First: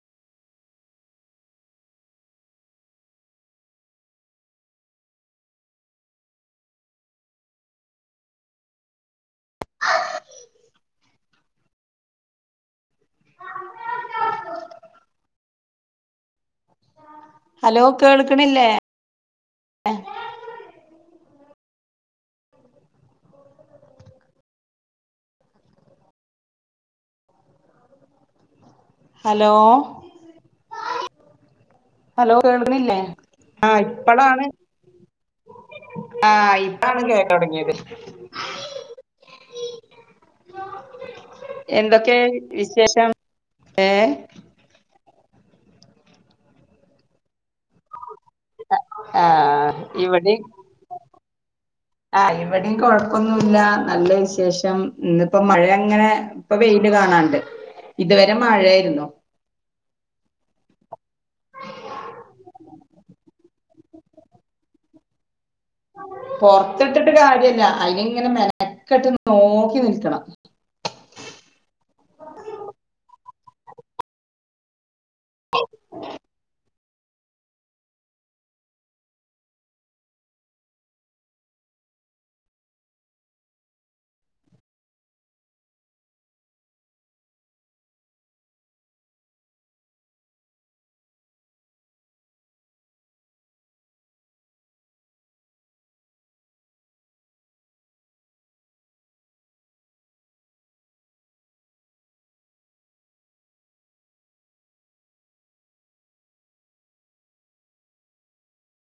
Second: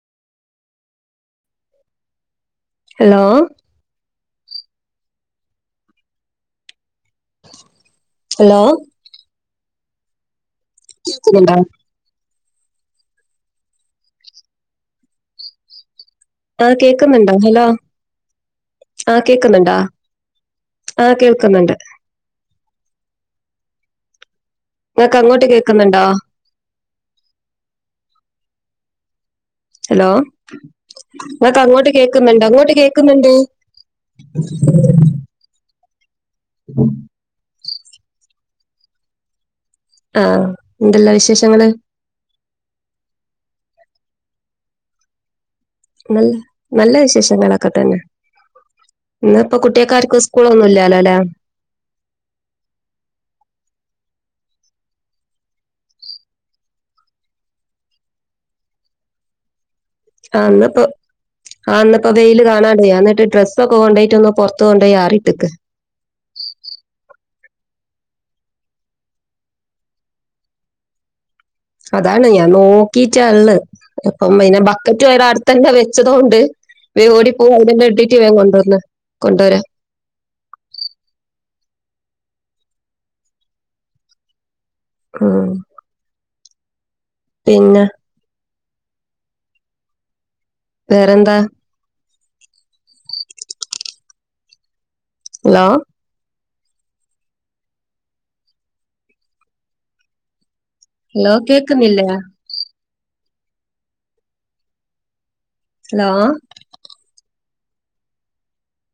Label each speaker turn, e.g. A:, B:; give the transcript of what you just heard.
A: hello hello
B: [inaudible]
A: കേൾക്കുന്നുണ്ടോ
B: വ [inaudible]
A: ആഹ് കേക്കുന്നുണ്ടോ ഹലോ ആഹ് കേക്കുന്നുണ്ടാ ആഹ് കേൾക്കുന്നുണ്ട് ങ്ങക്കങ്ങോട്ട് കേക്കുന്നുണ്ടോ
B: ഹലോ
A: ഹലോ ങ്ങക്കങ്ങോട്ട്
B: ഹലോ
A: കേക്കുന്നുണ്ടോ ഇങ്ങോട്ട്
B: കേൾക്കണില്ലേ
A: കേക്കുന്നുണ്ട്
B: ആഹ് ഇപ്പളാണ് ആഹ് ഇപ്പാണ് കേട്ടൊടങ്ങിയത്
A: ആഹ് എന്തല്ല വിശേഷങ്ങള്
B: ക്കെ വിശേഷം ഏഹ്
A: നല്ല നല്ല വിശേഷങ്ങളൊക്കെ തന്നെ ഇന്നപ്പോ
B: ആഹ്
A: കുട്ടിയാക്കാർക്കും സ്കൂളൊന്നുല്ലാലോ ല്ലെ
B: ആ ഇവിടെയും കുഴപ്പൊന്നുമല്ല നല്ല വിശേഷം ഇന്നിപ്പോ മഴ അങ്ങനെ ഇപ്പ വെയില് കാണാണ്ട് ഇതുവരെ മഴായിരുന്നു
A: ആഹ് ഇന്ന്പ്പൊ ആ ഇന്ന്പ്പോ വെയിയില് കാണാണ്ടേ എന്നിട്ട് ഡ്രസ്സ ഒക്ക കൊണ്ടോയി ഒന്ന് പുറത്ത് കൊണ്ട് പോയി ആറിയിട്ട്ക്ക്
B: പൊറത്തിട്ടിട്ട് കാര്യല്ല അയിനി ഇങ്ങനെ മെനക്കട്ട് നോക്കി നിൽക്കണം
A: അതാണ് ഞാൻ നോക്കീട്ട ഇള്ളേ ഇപ്പം അയ്ന് റ്റ അടുത്തല്ല വെച്ചതോണ്ട് വേ ഓടി പോക അതിന്റെ ഇടട്ട് വൻ കൊണ്ടുവന്ന കൊണ്ടുവ വരാ ആം പിന്നെ വേറെന്താ ഹലോ ഹലോ കേക്കുന്നില്ലേ ഹലോ